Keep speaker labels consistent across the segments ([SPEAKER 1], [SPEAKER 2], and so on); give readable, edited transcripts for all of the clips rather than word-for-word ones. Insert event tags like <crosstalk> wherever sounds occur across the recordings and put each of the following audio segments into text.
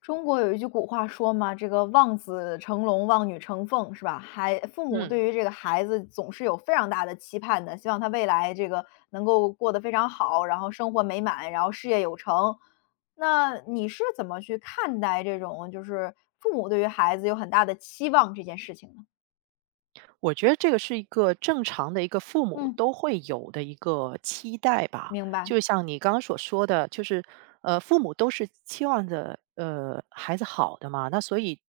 [SPEAKER 1] 中国有一句古话说嘛，这个望子成龙，望女成凤，是吧？孩父母
[SPEAKER 2] 嗯，
[SPEAKER 1] 对于这个孩子总是有非常大的期盼的，希望他未来这个能够过得非常好，然后生活美满，然后事业有成。那你是怎么去看待这种就是父母对于孩子有很大的期望这件事情呢？
[SPEAKER 2] 我觉得这个是一个正常的一个父母
[SPEAKER 1] 嗯，
[SPEAKER 2] 都会有的一个期待吧。
[SPEAKER 1] 明白。
[SPEAKER 2] 就像你刚刚所说的，就是父母都是期望着孩子好的嘛，那所以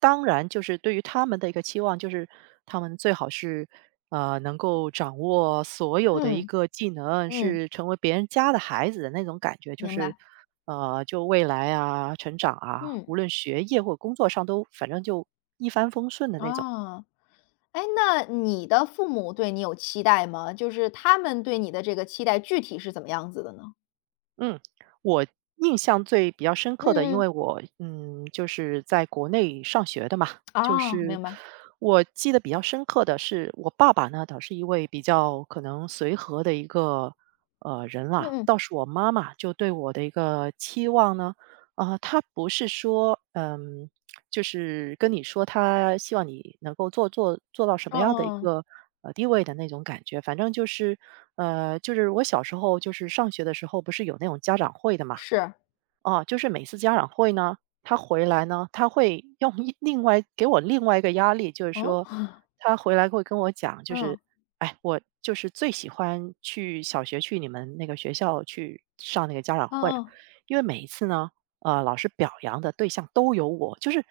[SPEAKER 2] 当然就是对于他们的一个期望，就是他们最好是能够掌握所有的一
[SPEAKER 1] 嗯
[SPEAKER 2] 个技能，
[SPEAKER 1] 嗯，
[SPEAKER 2] 是成为别人家的孩子的那种感觉，就
[SPEAKER 1] 明
[SPEAKER 2] 是
[SPEAKER 1] 白。
[SPEAKER 2] 就未来啊成长啊，
[SPEAKER 1] 嗯，
[SPEAKER 2] 无论学业或工作上都反正就一帆风顺的那种。
[SPEAKER 1] 哦。哎，那你的父母对你有期待吗？就是他们对你的这个期待具体是怎么样子的呢？
[SPEAKER 2] 嗯，我印象最比较深刻的，因
[SPEAKER 1] 嗯嗯，
[SPEAKER 2] 为我嗯，就是在国内上学的嘛，就
[SPEAKER 1] 啊，
[SPEAKER 2] 是
[SPEAKER 1] 明白，
[SPEAKER 2] 我记得比较深刻的是，我爸爸呢，倒是一位比较可能随和的一个人啦，
[SPEAKER 1] 嗯嗯，
[SPEAKER 2] 倒是我妈妈就对我的一个期望呢，啊、她不是说嗯。就是跟你说他希望你能够做到什么
[SPEAKER 1] 嗯
[SPEAKER 2] 样的一
[SPEAKER 1] 嗯嗯，
[SPEAKER 2] 个地位的那种感觉。反正就是就是我小时候就是上学的时候，不是有那种家长会的嘛，
[SPEAKER 1] 是，
[SPEAKER 2] 哦，就是每次家长会呢，他回来呢，他会用一另外给我另外一个压力，就是
[SPEAKER 1] 哦，
[SPEAKER 2] 说他回来会跟我讲，就是
[SPEAKER 1] 嗯，
[SPEAKER 2] 哎，我就是最喜欢去小学去你们那个学校去上那个家长
[SPEAKER 1] 嗯
[SPEAKER 2] 会了，
[SPEAKER 1] 嗯，
[SPEAKER 2] 因为每一次呢，老师表扬的对象都有我，就是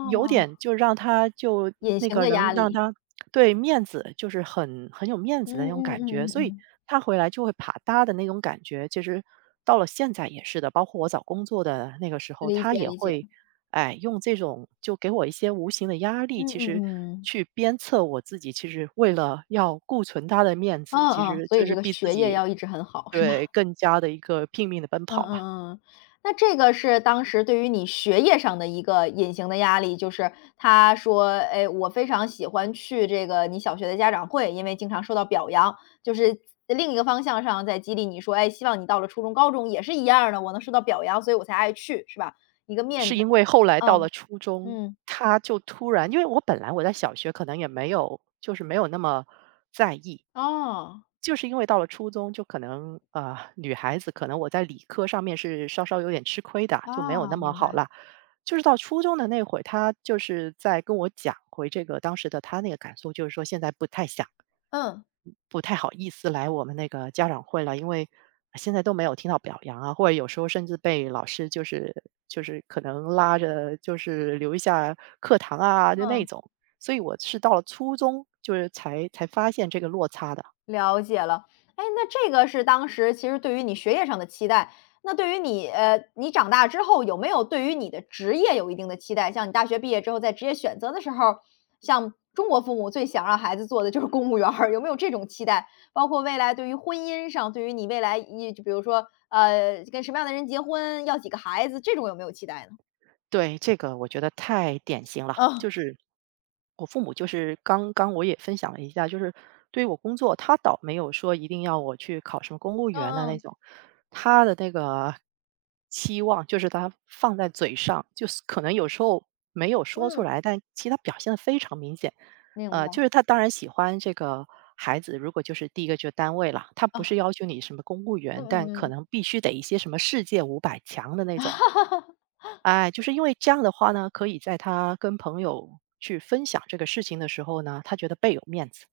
[SPEAKER 2] 有点就让他就
[SPEAKER 1] 隐
[SPEAKER 2] 那
[SPEAKER 1] 形
[SPEAKER 2] 个
[SPEAKER 1] 的
[SPEAKER 2] 人
[SPEAKER 1] 压
[SPEAKER 2] 让
[SPEAKER 1] 力，
[SPEAKER 2] 他对面子就是很有
[SPEAKER 1] 嗯嗯哦哦，是哦嗯嗯嗯啊，隐形的压力嗯
[SPEAKER 2] 面子的那种
[SPEAKER 1] 嗯
[SPEAKER 2] 感觉，
[SPEAKER 1] 嗯
[SPEAKER 2] 所
[SPEAKER 1] 嗯
[SPEAKER 2] 以
[SPEAKER 1] 嗯
[SPEAKER 2] 他回来就会啪嗒的那种感觉，其实到了现在也是的。包括我找工作的那个时候，
[SPEAKER 1] 理
[SPEAKER 2] 他
[SPEAKER 1] 解
[SPEAKER 2] 也
[SPEAKER 1] 理解，
[SPEAKER 2] 会，哎，用这种就给我一些无形的压力，
[SPEAKER 1] 嗯
[SPEAKER 2] 其
[SPEAKER 1] 嗯
[SPEAKER 2] 实
[SPEAKER 1] 嗯，
[SPEAKER 2] 去鞭策我自己。其实为了要顾存他的面
[SPEAKER 1] 嗯
[SPEAKER 2] 子，其
[SPEAKER 1] 嗯，
[SPEAKER 2] 实
[SPEAKER 1] 所
[SPEAKER 2] 就
[SPEAKER 1] 以
[SPEAKER 2] 是
[SPEAKER 1] 这个
[SPEAKER 2] 逼自
[SPEAKER 1] 学业
[SPEAKER 2] 己
[SPEAKER 1] 要一直很好。是。
[SPEAKER 2] 对更加的一个拼命的奔
[SPEAKER 1] 嗯
[SPEAKER 2] 跑了。
[SPEAKER 1] 嗯嗯，那这个是当时对于你学业上的一个隐形的压力，就是他说，哎，我非常喜欢去这个你小学的家长会，因为经常受到表扬，就是另一个方向上在激励你说，哎，希望你到了初中、高中也是一样儿的，我能受到表扬，所以我才爱去，是吧？一个面
[SPEAKER 2] 是
[SPEAKER 1] 子，
[SPEAKER 2] 因为后来到了
[SPEAKER 1] 嗯
[SPEAKER 2] 初中，
[SPEAKER 1] 嗯，
[SPEAKER 2] 他就突然，因为我本来我在小学可能也没有，就是没有那么在意。
[SPEAKER 1] 哦，
[SPEAKER 2] 就是因为到了初中，就可能女孩子可能我在理科上面是稍稍有点吃亏的，就没有那
[SPEAKER 1] 啊，
[SPEAKER 2] 么
[SPEAKER 1] 明白。
[SPEAKER 2] 好了。就是到初中的那会儿，她就是在跟我讲回这个当时的她那个感受，就是说现在不太想、
[SPEAKER 1] 嗯
[SPEAKER 2] 不太好意思来我们那个家长会了，因为现在都没有听到表扬啊，或者有时候甚至被老师就是就是可能拉着就是留一下课堂啊，就那
[SPEAKER 1] 嗯。
[SPEAKER 2] 种。所以我是到了初中，就是才发现这个落差的。
[SPEAKER 1] 了解了。哎，那这个是当时其实对于你学业上的期待，那对于你你长大之后有没有对于你的职业有一定的期待？像你大学毕业之后，在职业选择的时候，像中国父母最想让孩子做的就是公务员儿，有没有这种期待？包括未来对于婚姻上，对于你未来一就比如说，跟什么样的人结婚，要几个孩子，这种有没有期待呢？
[SPEAKER 2] 对，这个我觉得太典型了。就
[SPEAKER 1] 哦，
[SPEAKER 2] 是我父母，就是刚刚我也分享了一下，就是对于我工作，他倒没有说一定要我去考什么公务员的那
[SPEAKER 1] 嗯
[SPEAKER 2] 种，他的那个期望就是他放在嘴上，就是可能有时候没有说
[SPEAKER 1] 嗯
[SPEAKER 2] 出
[SPEAKER 1] 嗯，嗯，
[SPEAKER 2] 来，但其实他表现的非常明显。
[SPEAKER 1] 明
[SPEAKER 2] 就是
[SPEAKER 1] 白。
[SPEAKER 2] 他当然喜欢这个孩子，如果就是第一个就是单位了，他不是
[SPEAKER 1] 啊，
[SPEAKER 2] 要求你什么公务员，
[SPEAKER 1] 嗯
[SPEAKER 2] 但
[SPEAKER 1] 嗯
[SPEAKER 2] 可
[SPEAKER 1] 嗯。
[SPEAKER 2] 能必须得一些什么世界五百强的那种。哎，就是因为这样的话呢，可以在他跟朋友去分享这个事情的时候呢，他觉得倍有面子。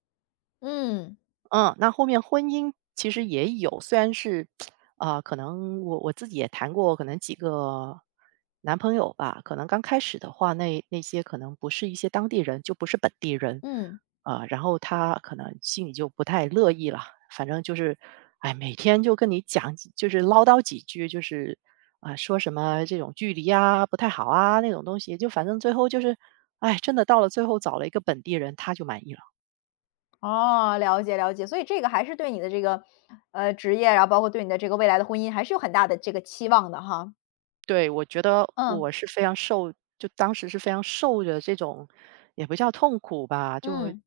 [SPEAKER 1] 嗯
[SPEAKER 2] 嗯，那后面婚姻其实也有，虽然是，啊、可能我自己也谈过，可能几个男朋友吧，可能刚开始的话，那那些可能不是一些当地人，就不是本地人，
[SPEAKER 1] 嗯。
[SPEAKER 2] 啊、然后他可能心里就不太乐意了，反正就是，哎，每天就跟你讲几就是唠叨几句，就是啊、说什么这种距离啊不太好啊那种东西，就反正最后就是，哎，真的到了最后找了一个本地人，他就满意了。
[SPEAKER 1] 哦，了解了解，所以这个还是对你的这个，职业，然后包括对你的这个未来的婚姻还是有很大的这个期望的哈。
[SPEAKER 2] 对，我觉得
[SPEAKER 1] 嗯，
[SPEAKER 2] 我是非常受就当时是非常受着这种，也不叫痛苦吧，就
[SPEAKER 1] 嗯。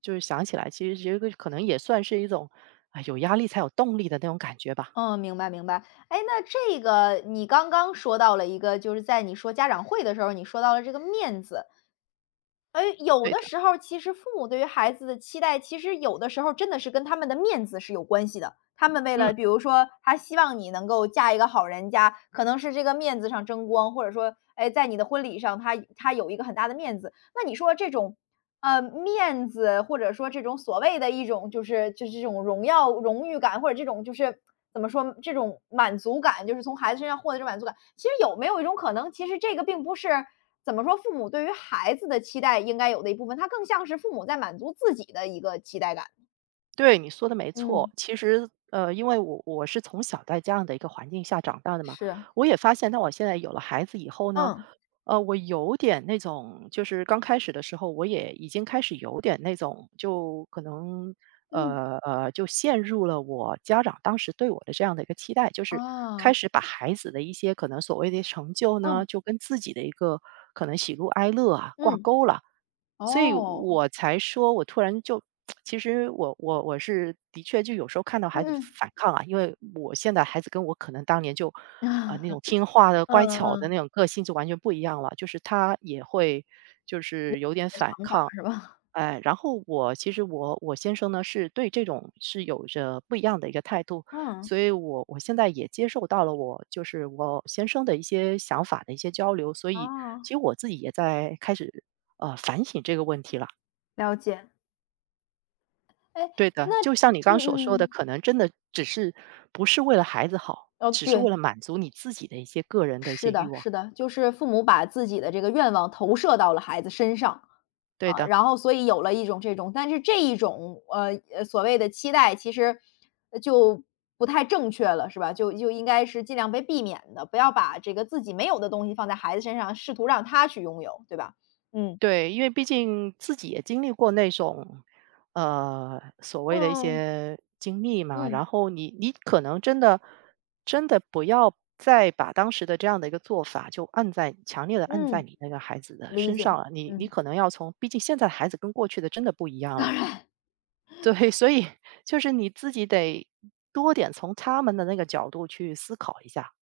[SPEAKER 2] 就是想起来，其实这个可能也算是一种，啊，有压力才有动力的那种感觉吧。
[SPEAKER 1] 嗯，明白明白。哎，那这个你刚刚说到了一个，就是在你说家长会的时候，你说到了这个面子。哎，有
[SPEAKER 2] 对
[SPEAKER 1] 的
[SPEAKER 2] 的，
[SPEAKER 1] 时候其实父母对于孩子的期待，其实有的时候真的是跟他们的面子是有关系的。他们为了，
[SPEAKER 2] 嗯。
[SPEAKER 1] 比如说他希望你能够嫁一个好人家，可能是这个面子上争光，或者说，哎，在你的婚礼上他他有一个很大的面子。那你说这种面子，或者说这种所谓的一种就是就是这种荣耀、荣誉感，或者这种就是怎么说，这种满足感，就是从孩子身上获得这种满足感。其实有没有一种可能，其实这个并不是怎么说，父母对于孩子的期待应该有的一部分，它更像是父母在满足自己的一个期待感。
[SPEAKER 2] 对，你说的没错。
[SPEAKER 1] 嗯，
[SPEAKER 2] 其实，因为我是从小在这样的一个环境下长大的嘛，
[SPEAKER 1] 是，
[SPEAKER 2] 我也发现，当我现在有了孩子以后呢，
[SPEAKER 1] 嗯
[SPEAKER 2] 我有点那种，就是刚开始的时候，我也已经开始有点那种，就可能，
[SPEAKER 1] 嗯
[SPEAKER 2] 就陷入了我家长当时对我的这样的一个期待，就是开
[SPEAKER 1] 啊，
[SPEAKER 2] 始把孩子的一些可能所谓的成就呢，
[SPEAKER 1] 嗯
[SPEAKER 2] 就跟自己的一个可能喜怒哀乐啊挂
[SPEAKER 1] 嗯
[SPEAKER 2] 钩了。所以
[SPEAKER 1] 哦，
[SPEAKER 2] 我才说，我突然就，<tsk> 其实我是的确就有时候看到孩
[SPEAKER 1] 嗯
[SPEAKER 2] 子
[SPEAKER 1] 嗯
[SPEAKER 2] 反抗啊，因为我现在孩子跟我可能当年就，
[SPEAKER 1] <laughs> 啊
[SPEAKER 2] 那种听话的、乖
[SPEAKER 1] 嗯
[SPEAKER 2] 巧
[SPEAKER 1] 嗯，
[SPEAKER 2] 的那种
[SPEAKER 1] 你
[SPEAKER 2] 个性就完全不一样了，就是他也会就是有点
[SPEAKER 1] 的
[SPEAKER 2] 反
[SPEAKER 1] 想法
[SPEAKER 2] 抗。
[SPEAKER 1] 是吧？
[SPEAKER 2] 哎，然后我其实我先生呢是对这种是有着不一样的一个态度，
[SPEAKER 1] 嗯，
[SPEAKER 2] 所以我现在也接受到了我就是我先生的一些想法的一些交流，所以
[SPEAKER 1] 啊。
[SPEAKER 2] 其实我自己也在开始反省这个问题了。
[SPEAKER 1] 了解。哎，
[SPEAKER 2] 对的，
[SPEAKER 1] 那
[SPEAKER 2] 就像你刚
[SPEAKER 1] 嗯
[SPEAKER 2] 刚所说的，
[SPEAKER 1] 嗯，
[SPEAKER 2] 可能真的只是不是为了孩子好，
[SPEAKER 1] 哦，
[SPEAKER 2] 只是
[SPEAKER 1] 对，
[SPEAKER 2] 为了满足你自己的一些个人的一些
[SPEAKER 1] 是
[SPEAKER 2] 欲
[SPEAKER 1] 的
[SPEAKER 2] 望。
[SPEAKER 1] 是的，就是父母把自己的这个愿望投射到了孩子身上，
[SPEAKER 2] 对
[SPEAKER 1] 啊，
[SPEAKER 2] 的。
[SPEAKER 1] 然后所以有了一种这种但是这一种，所谓的期待其实呃就不太正确了，是吧？就就应该是尽量被避免的，不要把这个自己没有的东西放在孩子身上，试图让他去拥有，对吧？嗯，
[SPEAKER 2] 对，因为毕竟自己也经历过那种，所谓的一
[SPEAKER 1] 嗯
[SPEAKER 2] 些经历嘛，
[SPEAKER 1] 嗯
[SPEAKER 2] 然后你可能真的真的不要再把当时的这样的一个做法就按在强烈的按在
[SPEAKER 1] 嗯，
[SPEAKER 2] 你那个孩子的
[SPEAKER 1] 理
[SPEAKER 2] 身
[SPEAKER 1] 解，
[SPEAKER 2] 上了，你
[SPEAKER 1] 嗯。
[SPEAKER 2] 可能要从毕竟现在的孩子跟过去的真的不一样了。<laughs> 对，所以就是你自己得多点从他们的那个角度去思考一下。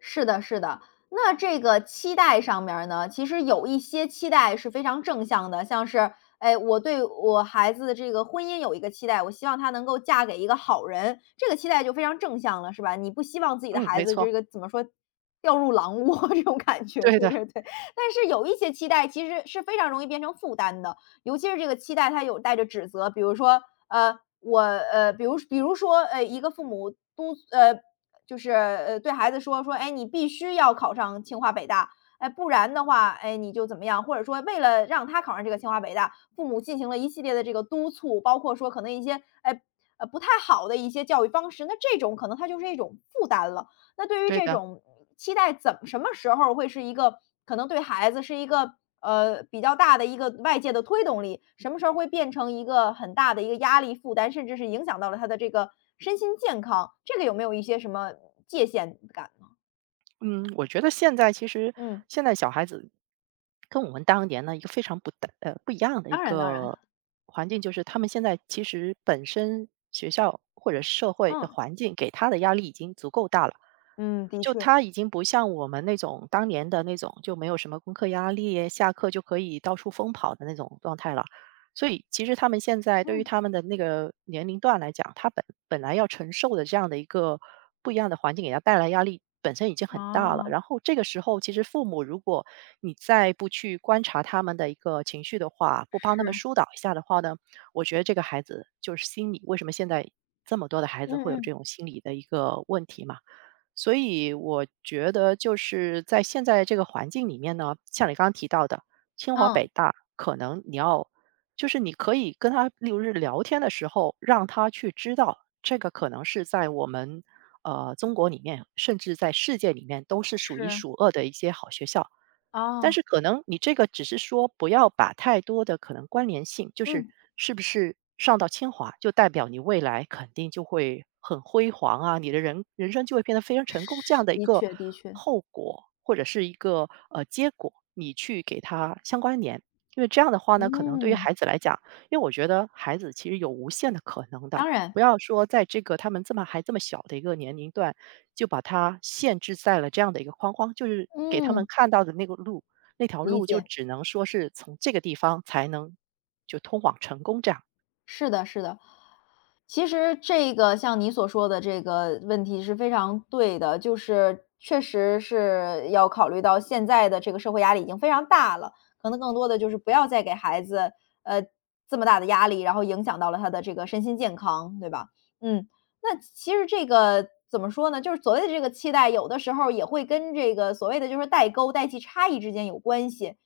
[SPEAKER 1] 是的，是的。那这个期待上面儿呢，其实有一些期待是非常正向的，像是，哎，我对我孩子的这个婚姻有一个期待，我希望她能够嫁给一个好人，这个期待就非常正向了，是吧？你不希望自己的
[SPEAKER 2] 嗯，
[SPEAKER 1] 孩
[SPEAKER 2] 没
[SPEAKER 1] 子
[SPEAKER 2] 错，
[SPEAKER 1] 这个怎么说，掉入狼窝 <laughs> 这种感觉，
[SPEAKER 2] 对
[SPEAKER 1] 是不
[SPEAKER 2] 的，
[SPEAKER 1] 是？<laughs> 对。但是有一些期待其实是非常容易变成负担的，尤其是这个期待它有带着指责，比如说，我比如比如说，一个父母就是对孩子说说，哎，你必须要考上清华北大，哎，不然的话，哎，你就怎么样？或者说，为了让他考上这个清华北大，父母进行了一系列的这个督促，包括说可能一些哎不太好的一些教育方式，那这种可能它就是一种负担了。那对于
[SPEAKER 2] 对
[SPEAKER 1] 这
[SPEAKER 2] 的。
[SPEAKER 1] 种期待怎么什么时候会是一个可能对孩子是一个比较大的一个外界的推动力，什么时候会变成一个很大的一个压力负担，甚至是影响到了他的这个身心健康，这个有没有一些什么界限感呢？
[SPEAKER 2] 嗯，我觉得现在其实
[SPEAKER 1] 嗯，
[SPEAKER 2] 现在小孩子跟我们当年呢一个非常不大不一样的一
[SPEAKER 1] 当然当然，
[SPEAKER 2] 个环境，就是他们现在其实本身学校或者社会的
[SPEAKER 1] 嗯
[SPEAKER 2] 环境给他的压力已经足够大了，
[SPEAKER 1] 嗯，的
[SPEAKER 2] 就
[SPEAKER 1] 确，
[SPEAKER 2] 他已经不像我们那种当年的那种就没有什么功课压力，下课就可以到处疯跑的那种状态了。所以其实他们现在对于
[SPEAKER 1] 嗯
[SPEAKER 2] 他们的那个年龄段来讲，他本来要承受的这样的一个不一样的环境，给他带来压力本身已经很大了。然后这个时候，其实父母如果你再不去观察他们的一个情绪的话，不帮他们
[SPEAKER 1] 是，
[SPEAKER 2] 疏导一下的话呢，我觉得这个孩子就是心理为什么现在这么多的孩子
[SPEAKER 1] 嗯
[SPEAKER 2] 会有
[SPEAKER 1] 嗯
[SPEAKER 2] 这种心理的一个问题嘛？所以我觉得就是在现在这个环境里面呢，像你刚刚提到的，清华
[SPEAKER 1] 嗯，
[SPEAKER 2] 北大，可能你要就是你可以跟他，例如是聊天的时候，让他去知道这个可能是在我们中国里面，甚至在世界里面都是数一
[SPEAKER 1] 是，
[SPEAKER 2] 数二的一些好学校。但是
[SPEAKER 1] 啊，
[SPEAKER 2] 可能你这个只是说不要把太多的可能关联性，就是
[SPEAKER 1] 嗯，
[SPEAKER 2] 是不是上到清华就代表你未来肯定就会很辉煌啊，你的人生就会变得非常成功这样的一
[SPEAKER 1] 的
[SPEAKER 2] 个
[SPEAKER 1] 确的确，
[SPEAKER 2] 后果或者是一个结果，你去给它相关联。因为这样的话呢，可能对于
[SPEAKER 1] 嗯，
[SPEAKER 2] 孩子来讲，因为我觉得孩子其实有无限的可能的，
[SPEAKER 1] 当然，
[SPEAKER 2] 不要说在这个他们这么还这么小的一个年龄段，就把它限制在了这样的一个框框，就是给他们
[SPEAKER 1] 嗯，
[SPEAKER 2] 看到的那个路那条
[SPEAKER 1] 理
[SPEAKER 2] 路就
[SPEAKER 1] 解。
[SPEAKER 2] 只能说是从这个地方才能就通往成功这样。
[SPEAKER 1] 是的，是的。其实这个像你所说的这个问题是非常对的，就是确实是要考虑到现在的这个社会压力已经非常大了，可能更多的就是不要再给孩子呃这么大的压力，然后影响到了他的这个身心健康，对吧？嗯，那其实这个怎么说呢？就是所谓的这个期待，有的时候也会跟这个所谓的就是代沟、代际差异之间有关系。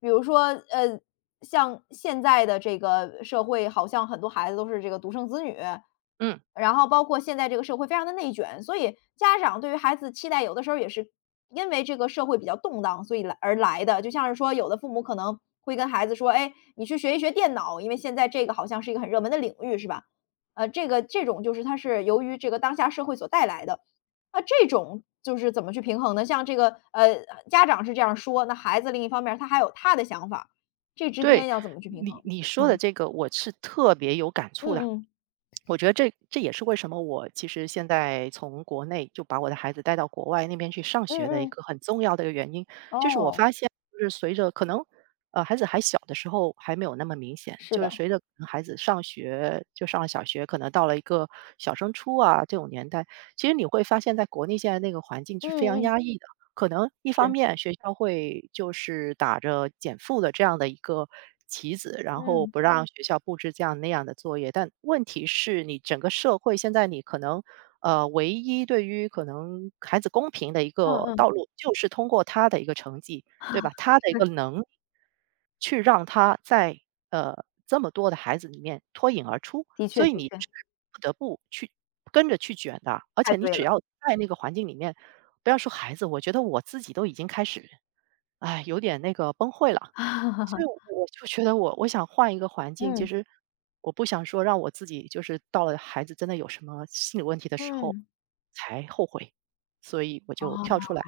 [SPEAKER 1] 比如说，呃，像现在的这个社会，好像很多孩子都是这个独生子女，
[SPEAKER 2] 嗯，
[SPEAKER 1] 然后包括现在这个社会非常的内卷，所以家长对于孩子期待，有的时候也是因为这个社会比较动荡，所以来而来的。就像是说，有的父母可能会跟孩子说：“哎，你去学一学电脑，因为现在这个好像是一个很热门的领域，是吧？”这个这种就是它是由于这个当下社会所带来的。那这种就是怎么去平衡呢？像这个家长是这样说，那孩子另一方面他还有他的想法。这之
[SPEAKER 2] 对，
[SPEAKER 1] 间要怎么去平
[SPEAKER 2] 你
[SPEAKER 1] 衡？
[SPEAKER 2] 你说的
[SPEAKER 1] 嗯，
[SPEAKER 2] 这个我是特别有感
[SPEAKER 1] 嗯
[SPEAKER 2] 触的。
[SPEAKER 1] 嗯，
[SPEAKER 2] 我觉得这也是为什么我其实现在从国内就把我的孩子带到国外那边去上
[SPEAKER 1] 嗯
[SPEAKER 2] 学的一
[SPEAKER 1] 嗯，
[SPEAKER 2] 个很重要的一个原因，就是我
[SPEAKER 1] 哦，
[SPEAKER 2] 发现就是随着可能孩子还小的时候还没有那么明显，
[SPEAKER 1] 是
[SPEAKER 2] 就是
[SPEAKER 1] 的，
[SPEAKER 2] 随着可能孩子上学就上了小学，可能到了一个小升初啊这种年代，其实你会发现在国内现在那个环境是非常
[SPEAKER 1] 嗯嗯，
[SPEAKER 2] 压抑的。可能一方
[SPEAKER 1] 是，
[SPEAKER 2] 面学校会就是打着减负的这样的一个旗子，然后
[SPEAKER 1] 嗯，
[SPEAKER 2] 不让嗯学校布置这样那样的作业，但问题是你整个社会现在你可能，唯一对于可能孩子公平的一
[SPEAKER 1] 嗯
[SPEAKER 2] 个
[SPEAKER 1] 嗯，
[SPEAKER 2] 道嗯路，就是通过他的一个成绩，对吧？他的一个能力。去让他在这么多的孩子里面脱颖而出，
[SPEAKER 1] 的确
[SPEAKER 2] 所以
[SPEAKER 1] 的
[SPEAKER 2] 你
[SPEAKER 1] 确，
[SPEAKER 2] 是不得不去跟着去卷的，而
[SPEAKER 1] 太
[SPEAKER 2] 且你
[SPEAKER 1] 对
[SPEAKER 2] 只
[SPEAKER 1] 了，
[SPEAKER 2] 要在那个环境里面，不要说孩子，我觉得我自己都已经开始，哎，有点那个崩溃了。所以我
[SPEAKER 1] <laughs>
[SPEAKER 2] 我就觉得我想换一个环境，其
[SPEAKER 1] 嗯
[SPEAKER 2] 实我不想说让我自己就是到了孩子真的有什么心理问题的时候
[SPEAKER 1] 嗯，
[SPEAKER 2] 才后悔，所以我
[SPEAKER 1] 哦，
[SPEAKER 2] 就跳出来。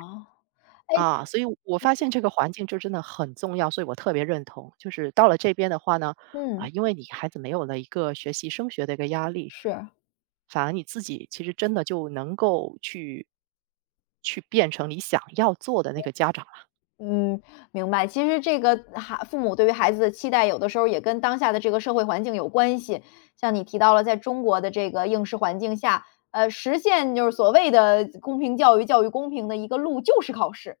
[SPEAKER 1] 哎，
[SPEAKER 2] 啊，所以我发现这个环境就真的很重要，所以我特别认同。就是到了这边的话呢，啊，
[SPEAKER 1] 嗯，
[SPEAKER 2] 因为你孩子没有了一个学习升学的一个压力，
[SPEAKER 1] 是，
[SPEAKER 2] 反而你自己其实真的就能够去变成你想要做的那个家长了。
[SPEAKER 1] 嗯，明白。其实这个孩父母对于孩子的期待，有的时候也跟当下的这个社会环境有关系。像你提到了，在中国的这个应试环境下，实现就是所谓的公平教育、教育公平的一个路，就是考试。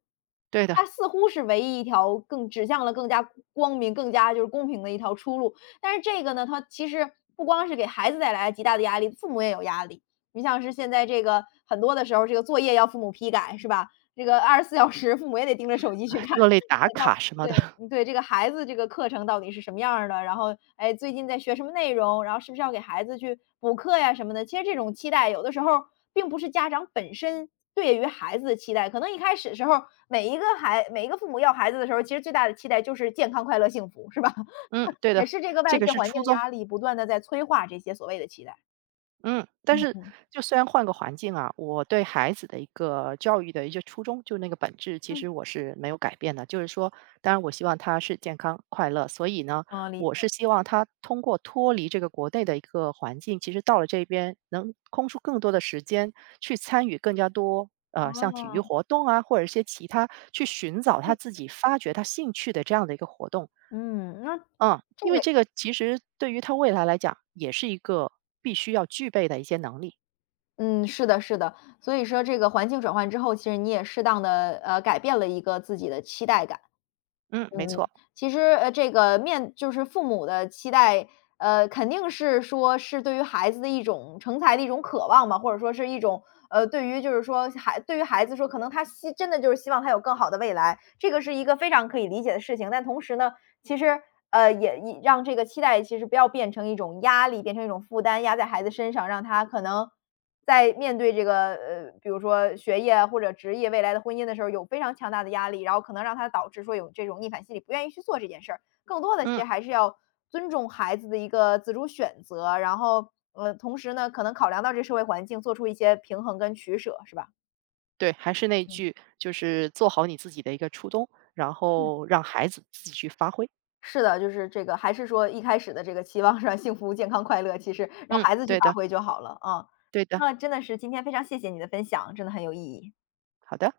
[SPEAKER 2] 对
[SPEAKER 1] 它
[SPEAKER 2] 的，
[SPEAKER 1] 似乎是唯一一条更指向了更加光明、更加就是公平的一条出路。但是这个呢，它其实不光是给孩子带来极大的压力，父母也有压力。你像是现在这个很多的时候，这个作业要父母批改是吧？这个24小时 <laughs> 父母也得盯着手机去
[SPEAKER 2] 哎，
[SPEAKER 1] 看。
[SPEAKER 2] 各类打
[SPEAKER 1] 到
[SPEAKER 2] 卡什么
[SPEAKER 1] 对，
[SPEAKER 2] 的，<laughs>
[SPEAKER 1] 嗯对，这个孩子这个课程到底是什么样儿的，然后，哎，最近在学什么内容，然后是不是要给孩子去补课呀什么的。其实这种期待有的时候并不是家长本身对于孩子的期待，可能一开始的时候，每一个孩每一个父母要孩子的时候，其实最大的期待就是健康、快乐、幸福，是吧？<laughs>
[SPEAKER 2] 嗯，对的，
[SPEAKER 1] 也是这个
[SPEAKER 2] 这
[SPEAKER 1] 外
[SPEAKER 2] 个
[SPEAKER 1] 界
[SPEAKER 2] 是
[SPEAKER 1] 环
[SPEAKER 2] 初
[SPEAKER 1] 境
[SPEAKER 2] 衷。
[SPEAKER 1] 压力不断的在催化这些所谓的期待。
[SPEAKER 2] 嗯，但
[SPEAKER 1] 嗯
[SPEAKER 2] 是
[SPEAKER 1] 嗯。
[SPEAKER 2] 就虽然换个环境啊，我对孩子的一个教育的一些初衷，就那个本质，其
[SPEAKER 1] 嗯。
[SPEAKER 2] 实我是没有改变的。就是说，当然我希望他是健康快乐，所以呢，
[SPEAKER 1] 嗯，理
[SPEAKER 2] 我
[SPEAKER 1] 解。
[SPEAKER 2] 是希望他通过脱离这个国内的一个环境，其实到了这边能空出更多的时间去参与更加多。
[SPEAKER 1] 啊，
[SPEAKER 2] 像体育活动啊，或者一些其他去寻找他自己发掘他兴趣的这样的一个活动，
[SPEAKER 1] 嗯，那
[SPEAKER 2] 嗯，
[SPEAKER 1] 这
[SPEAKER 2] 因为
[SPEAKER 1] 个
[SPEAKER 2] 这个其实对于他未来来讲，也是一个必须要具备的一些能力。
[SPEAKER 1] 嗯，是的，是的。所以说这个环境转换之后，其实你也适当的改变了一个自己的期待感。
[SPEAKER 2] 嗯，没
[SPEAKER 1] 嗯嗯，
[SPEAKER 2] 错。
[SPEAKER 1] 其实，这个面就是父母的期待，肯定是说是对于孩子的一种成才的一种渴望嘛，或者说是一种，对于就是说孩对于孩子说，可能他希真的就是希望他有更好的未来，这个是一个非常可以理解的事情。但同时呢，其实，也也让这个期待其实不要变成一种压力，变成一种负担，压在孩子身上，让他可能在面对这个比如说学业或者职业未来的婚姻的时候，有非常强大的压力，然后可能让他导致说有这种逆反心理，不愿意去做这件事儿。更多的其
[SPEAKER 2] 嗯，
[SPEAKER 1] 实还是要尊重孩子的一个自主选择，然后同时呢，可能考量到这社会环境，做出一些平衡跟取舍，是吧？
[SPEAKER 2] 对，还是那
[SPEAKER 1] 嗯，
[SPEAKER 2] 句，就是做好你自己的一个初衷，然
[SPEAKER 1] 嗯。
[SPEAKER 2] 后让孩子自己去发挥。
[SPEAKER 1] 是的，就是这个还是说一开始的这个期望上，幸福、健康、快乐，其实让
[SPEAKER 2] 嗯，
[SPEAKER 1] 孩子去
[SPEAKER 2] 对
[SPEAKER 1] 发
[SPEAKER 2] 的，
[SPEAKER 1] 挥就好了，啊。
[SPEAKER 2] 对的，
[SPEAKER 1] 那真的是今天非常谢谢你的分享，真的很有意义。
[SPEAKER 2] 好的。